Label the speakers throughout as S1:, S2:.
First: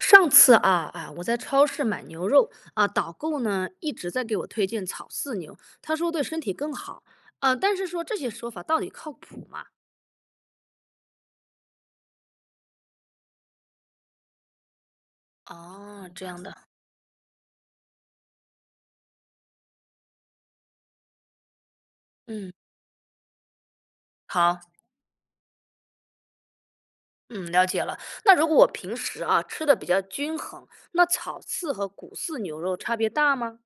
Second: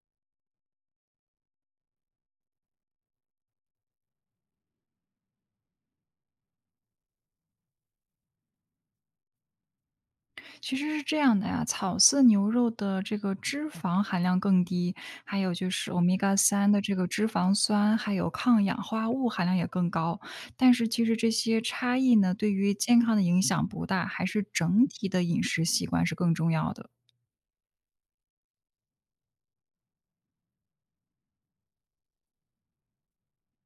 S1: 上次啊，我在超市买牛肉啊，导购呢一直在给我推荐草饲牛，他说对身体更好啊，但是说这些说法到底靠谱吗？
S2: 其实是这样的呀，草饲牛肉的这个脂肪含量更低，还有就是欧
S1: 哦，
S2: 米
S1: 这
S2: 伽
S1: 样的。
S2: 三的这个脂肪酸，还有抗氧化物含量也更高。但是其实这些差异呢，对
S1: 嗯，
S2: 于健康的影响不大，还是
S1: 好。
S2: 整体的饮食习惯是更重要的。
S1: 嗯，了解了。那如果我平时啊吃的比较均衡，那草饲和谷饲牛肉差别大吗？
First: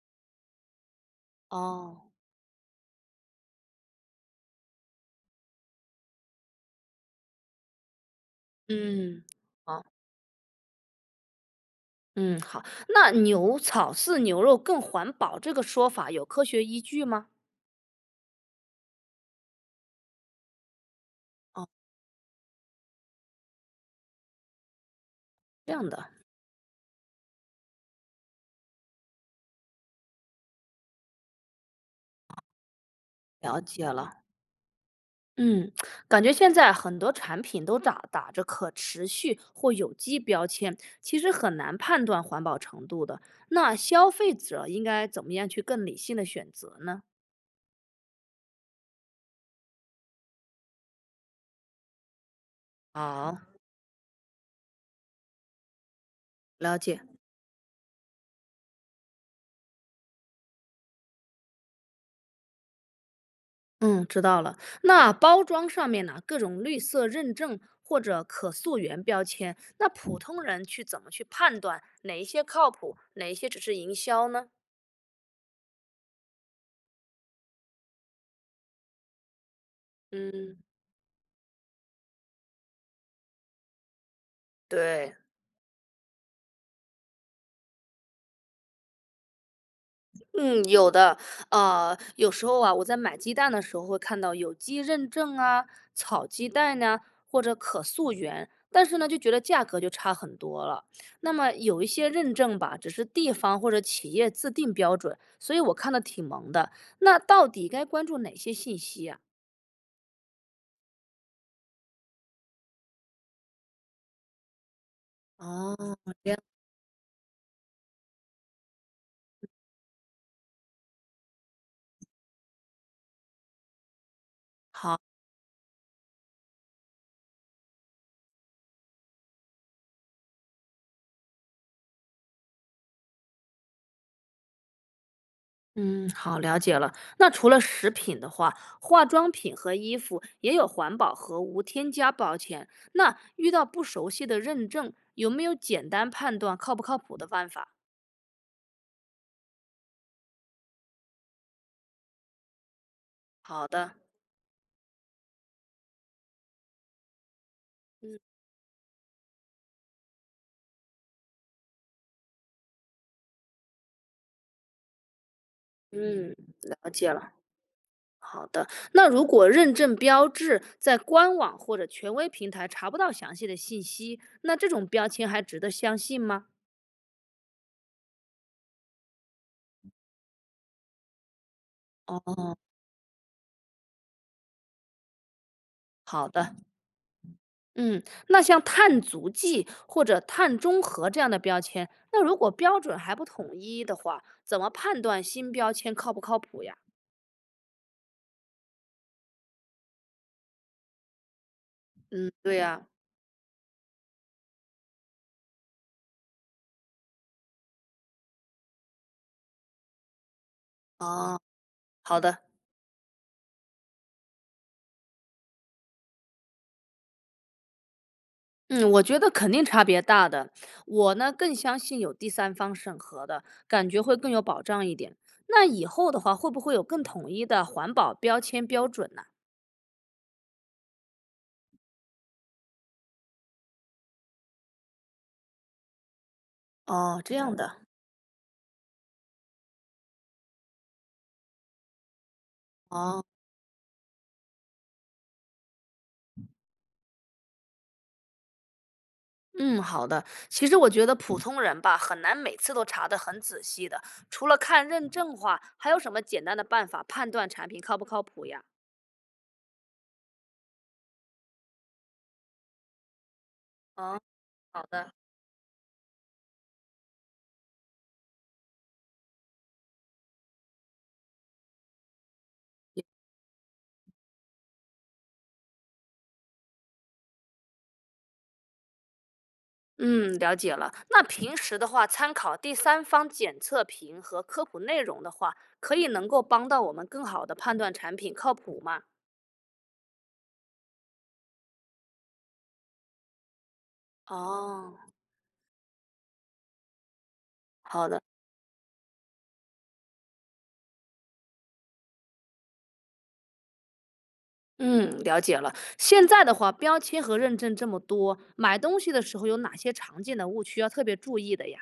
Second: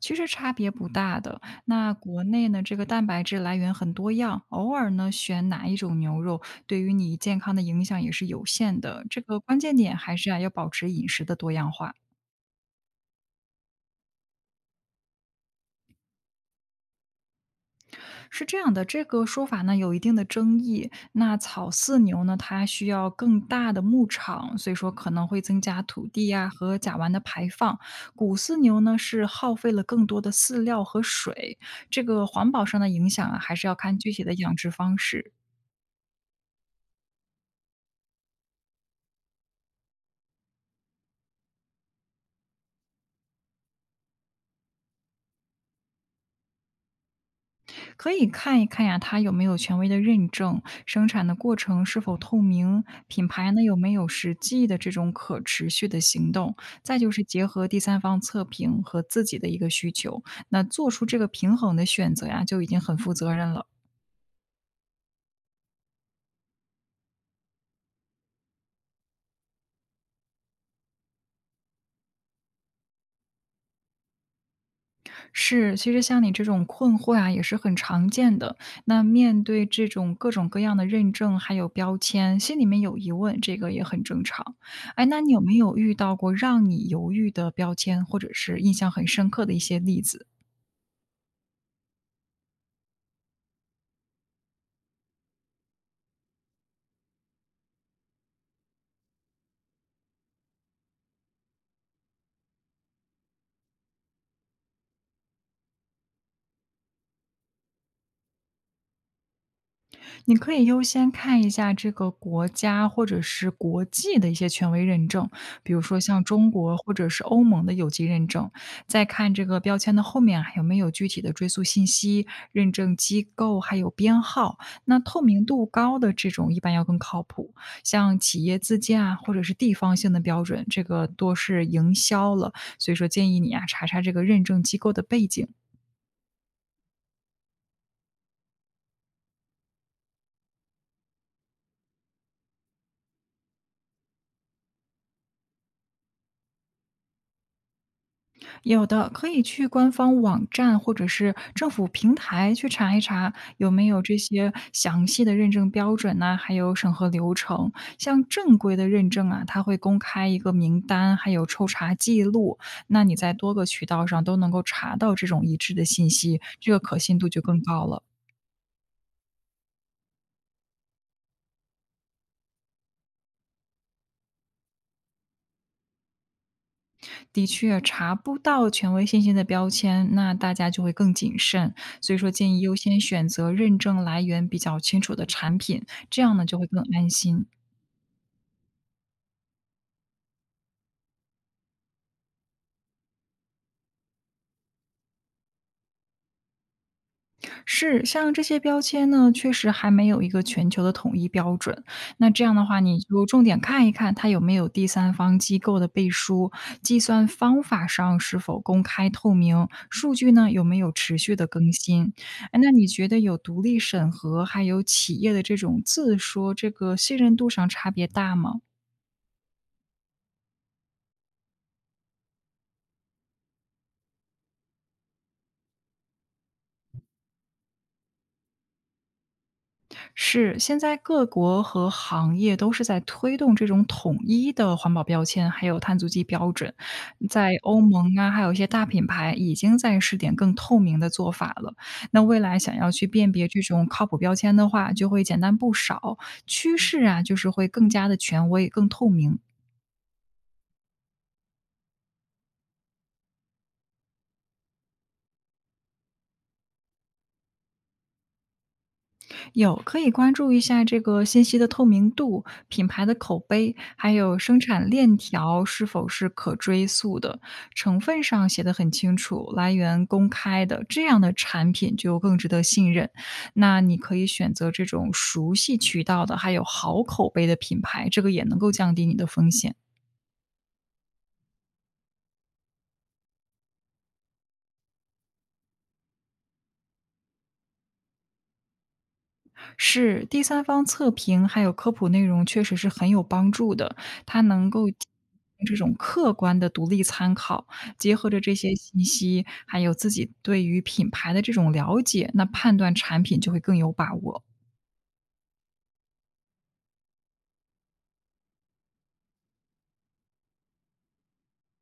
S2: 其实差别不大的。那
S1: 哦。
S2: 国内呢，这个蛋白质来源很多样，偶尔呢选哪一种牛肉，对于你健康的影响也是有限的。这
S1: 嗯。
S2: 个关键
S1: 哦，
S2: 点还是啊，要保持饮食的多样化。
S1: 嗯，好。那牛草饲牛肉更环保这个说法有科学依据吗？
S2: 是这样的，这个说法呢有一定的争议。那草饲牛呢，它需要更大的牧场，所以说可能会增
S1: 这
S2: 加
S1: 样的，
S2: 土地呀、和甲烷的排放。谷饲牛呢是耗费了更多的饲料和水，这个环保上的影响啊，还
S1: 了
S2: 是要
S1: 解
S2: 看具体
S1: 了。
S2: 的养殖方式。
S1: 嗯，感觉现在很多产品都打着可持续或有机标签，其实很难判断环保程度的。那消费者应该怎么样去更理性的选择呢？
S2: 可以看一看呀，它有没有权威的认证，生产的过程是否透明，品
S1: 好，
S2: 牌呢有没有实际的这种可持续的行动，
S1: 了
S2: 再
S1: 解。
S2: 就是结合第三方测评和自己的一个需求，那做出这个平衡的选择呀，就已经很负责任了。
S1: 嗯，知道了。那包装上面呢，各种绿色认证或者可溯源标签，那普通人去怎么去判断哪一些靠谱，哪一些只是营销呢？
S2: 是，其实像你这种困惑啊，也是很常见的。那面对这种各种
S1: 嗯，
S2: 各样的认证，还有标签，心里面有疑问，这个也很正常。哎，
S1: 对。
S2: 那你有没有遇到过让你犹豫的标签，或者是印象很深刻的一些例子？
S1: 嗯，有的。有时候啊，我在买鸡蛋的时候会看到有机认证啊、草鸡蛋呢，或者可溯源，但是呢，就觉得价格就差很多了。那么有一些认证吧，只是地方或者企业自定标准，所以我看的挺懵的。那到底该关注哪些信息啊？
S2: 你可以优先看一下这个国家或者是国际的一些权威认证，比
S1: 哦，
S2: 如说像
S1: 这样。
S2: 中国或者是欧盟的有机认证，再看这个标签的后面啊有没有具体的追溯信息、认证机构还有编号。那
S1: 好。
S2: 透明度高的这种一般要更靠谱，像企业自建啊或者是地方性的标准，这个多是营销了。所以说建议你啊查查这个认证机构的背景。
S1: 嗯，好，了解了。那除了食品的话，化妆品和衣服也有环保和无添加标签。那遇到不熟悉的认证，有没有简单判断靠不靠谱的办法？
S2: 有的，可以去官方网站或者是政府平台去查一查
S1: 好
S2: 有没
S1: 的。
S2: 有这些详细的认证标准呐、还有审核流程。
S1: 嗯。
S2: 像正规的认证啊，它会公开一个名单，还有抽查记录。那你在多个渠道上都能够查到这种一致的信
S1: 嗯，
S2: 息，这个
S1: 了
S2: 可
S1: 解
S2: 信度
S1: 了。
S2: 就更高了。
S1: 好的，那如果认证标志在官网或者权威平台查不到详细的信息，那这种标签还值得相信吗？
S2: 的确，查不到权威信息的标签，那大家就会更谨慎。所以说，
S1: 哦，
S2: 建议优先选择认证来源比较清楚的产品，这
S1: 好
S2: 样呢
S1: 的。
S2: 就会更安心。
S1: 嗯，那像碳足迹或者碳中和这样的标签，那如果标准还不统一的话，怎么判断新标签靠不靠谱呀？
S2: 是，像这些标签呢，确实还没有一个全球的统一标准。那
S1: 嗯，
S2: 这样
S1: 对
S2: 的话，
S1: 呀、
S2: 你就重点看一看它有没有第三方机构的背书，计算方法上是否公开透明，数据呢有没有持续
S1: 哦，
S2: 的更新。
S1: 好的。
S2: 哎，那你觉得有独立审核，还有企业的这种自说，这个信任度上差别大吗？
S1: 嗯，我觉得肯定差别大的。我呢更相信有第三方审核的，感觉会更有保障一点。那以后的话，会不会有更统一的环保标签标准呢？
S2: 是，现在各国和行业都是在推动这种统一的环保标签，还有碳足迹标准。
S1: 哦，这
S2: 在
S1: 样的。
S2: 欧盟啊，还有一些大品牌已经在试点更透明的做法了。那未来想要去
S1: 哦。
S2: 辨别这种靠谱标签的话，就会简单不少。趋势啊，就是会更加的权威、更透明。
S1: 嗯，好的。其实我觉得普通人吧，很难每次都查得很仔细的。除了看认证话，还有什么简单的办法判断产品靠不靠谱呀？
S2: 有，可以关注一下这个信息的透明度、品牌的口碑，还
S1: 嗯，
S2: 有生
S1: 好
S2: 产
S1: 的。
S2: 链条是否是可追溯的，成分上写的很清楚，来源公开的，这样的产品就更值得信任。那你可以选择这种熟悉渠道的，还有好口碑的品牌，这个也能够降低你的风险。
S1: 嗯，了解了。那平时的话，参考第三方检测评和科普内容的话，可以能够帮到我们更好的判断产品靠谱吗？
S2: 是，第三方测评还有科普内容确实是很有帮助的，它能够
S1: 哦，
S2: 提供这种客观的独立参考，
S1: 好
S2: 结
S1: 的。
S2: 合着这些信息，还有自己对于品牌的这种了解，那判断产品就会更有把握。
S1: 嗯，了解了。现在的话，标签和认证这么多，买东西的时候有哪些常见的误区要特别注意的呀？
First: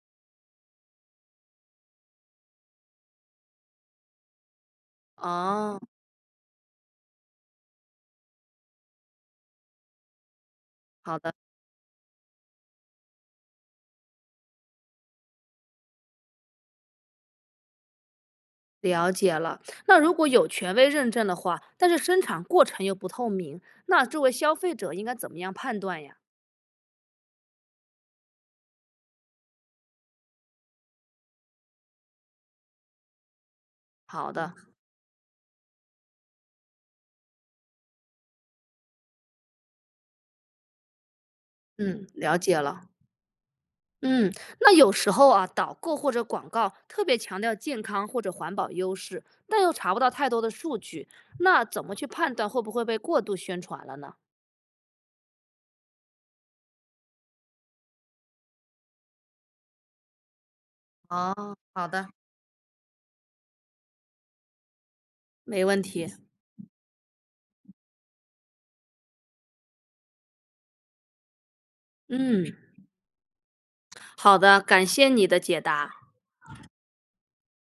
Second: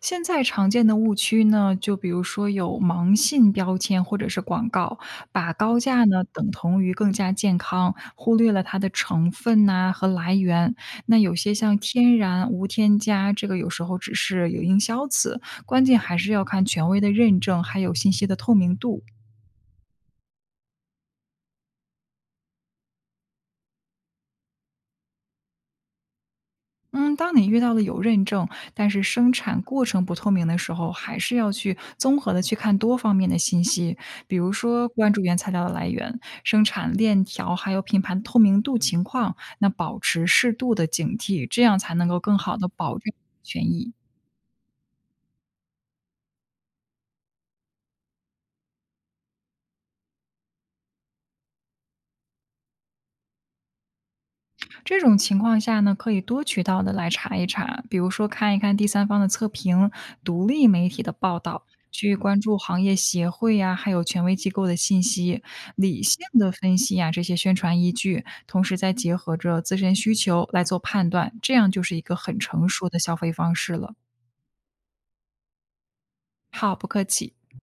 S2: 现在常见的误区呢，就比如说有盲信标签或者是广告，把高
S1: 哦。
S2: 价呢等同于更加健康，忽略了它的成分呐、和来源。那
S1: 好
S2: 有
S1: 的，
S2: 些像天然无添加，这个有时候只是有营销词，关键还是要看权威的认证，还有信息的透明度。
S1: 了解了。那如果有权威认证的话，但是生产过程又不透明，那作为消费者应该怎么样判断呀？
S2: 嗯，当你遇到了有认证，但是生产过程不透明的时候，还是要去综合的去看多方面的信息，
S1: 好
S2: 比如
S1: 的。
S2: 说关注原材料的来源、生产链条，还有品牌的透明度情况，那保持适度的警惕，这样才能
S1: 嗯，
S2: 够
S1: 了
S2: 更好
S1: 解
S2: 的
S1: 了。
S2: 保证权益。
S1: 嗯，那有时候啊，导购或者广告特别强调健康或者环保优势，但又查不到太多的数据，那怎么去判断会不会被过度宣传了呢？
S2: 这种情况下呢，可以多渠道的来查一查，比如说看一看第三方的测评、独立媒体的
S1: 哦，
S2: 报道，
S1: 好的，
S2: 去关注行业协会呀、还有权威机构的信息，
S1: 没问
S2: 理
S1: 题。
S2: 性的分析呀、这些宣传依据，同时再结合着自身需求来做判断，这样就是一个很
S1: 嗯，
S2: 成熟的消费方式了。
S1: 好的，感谢你的解答。
S2: 好，不客气。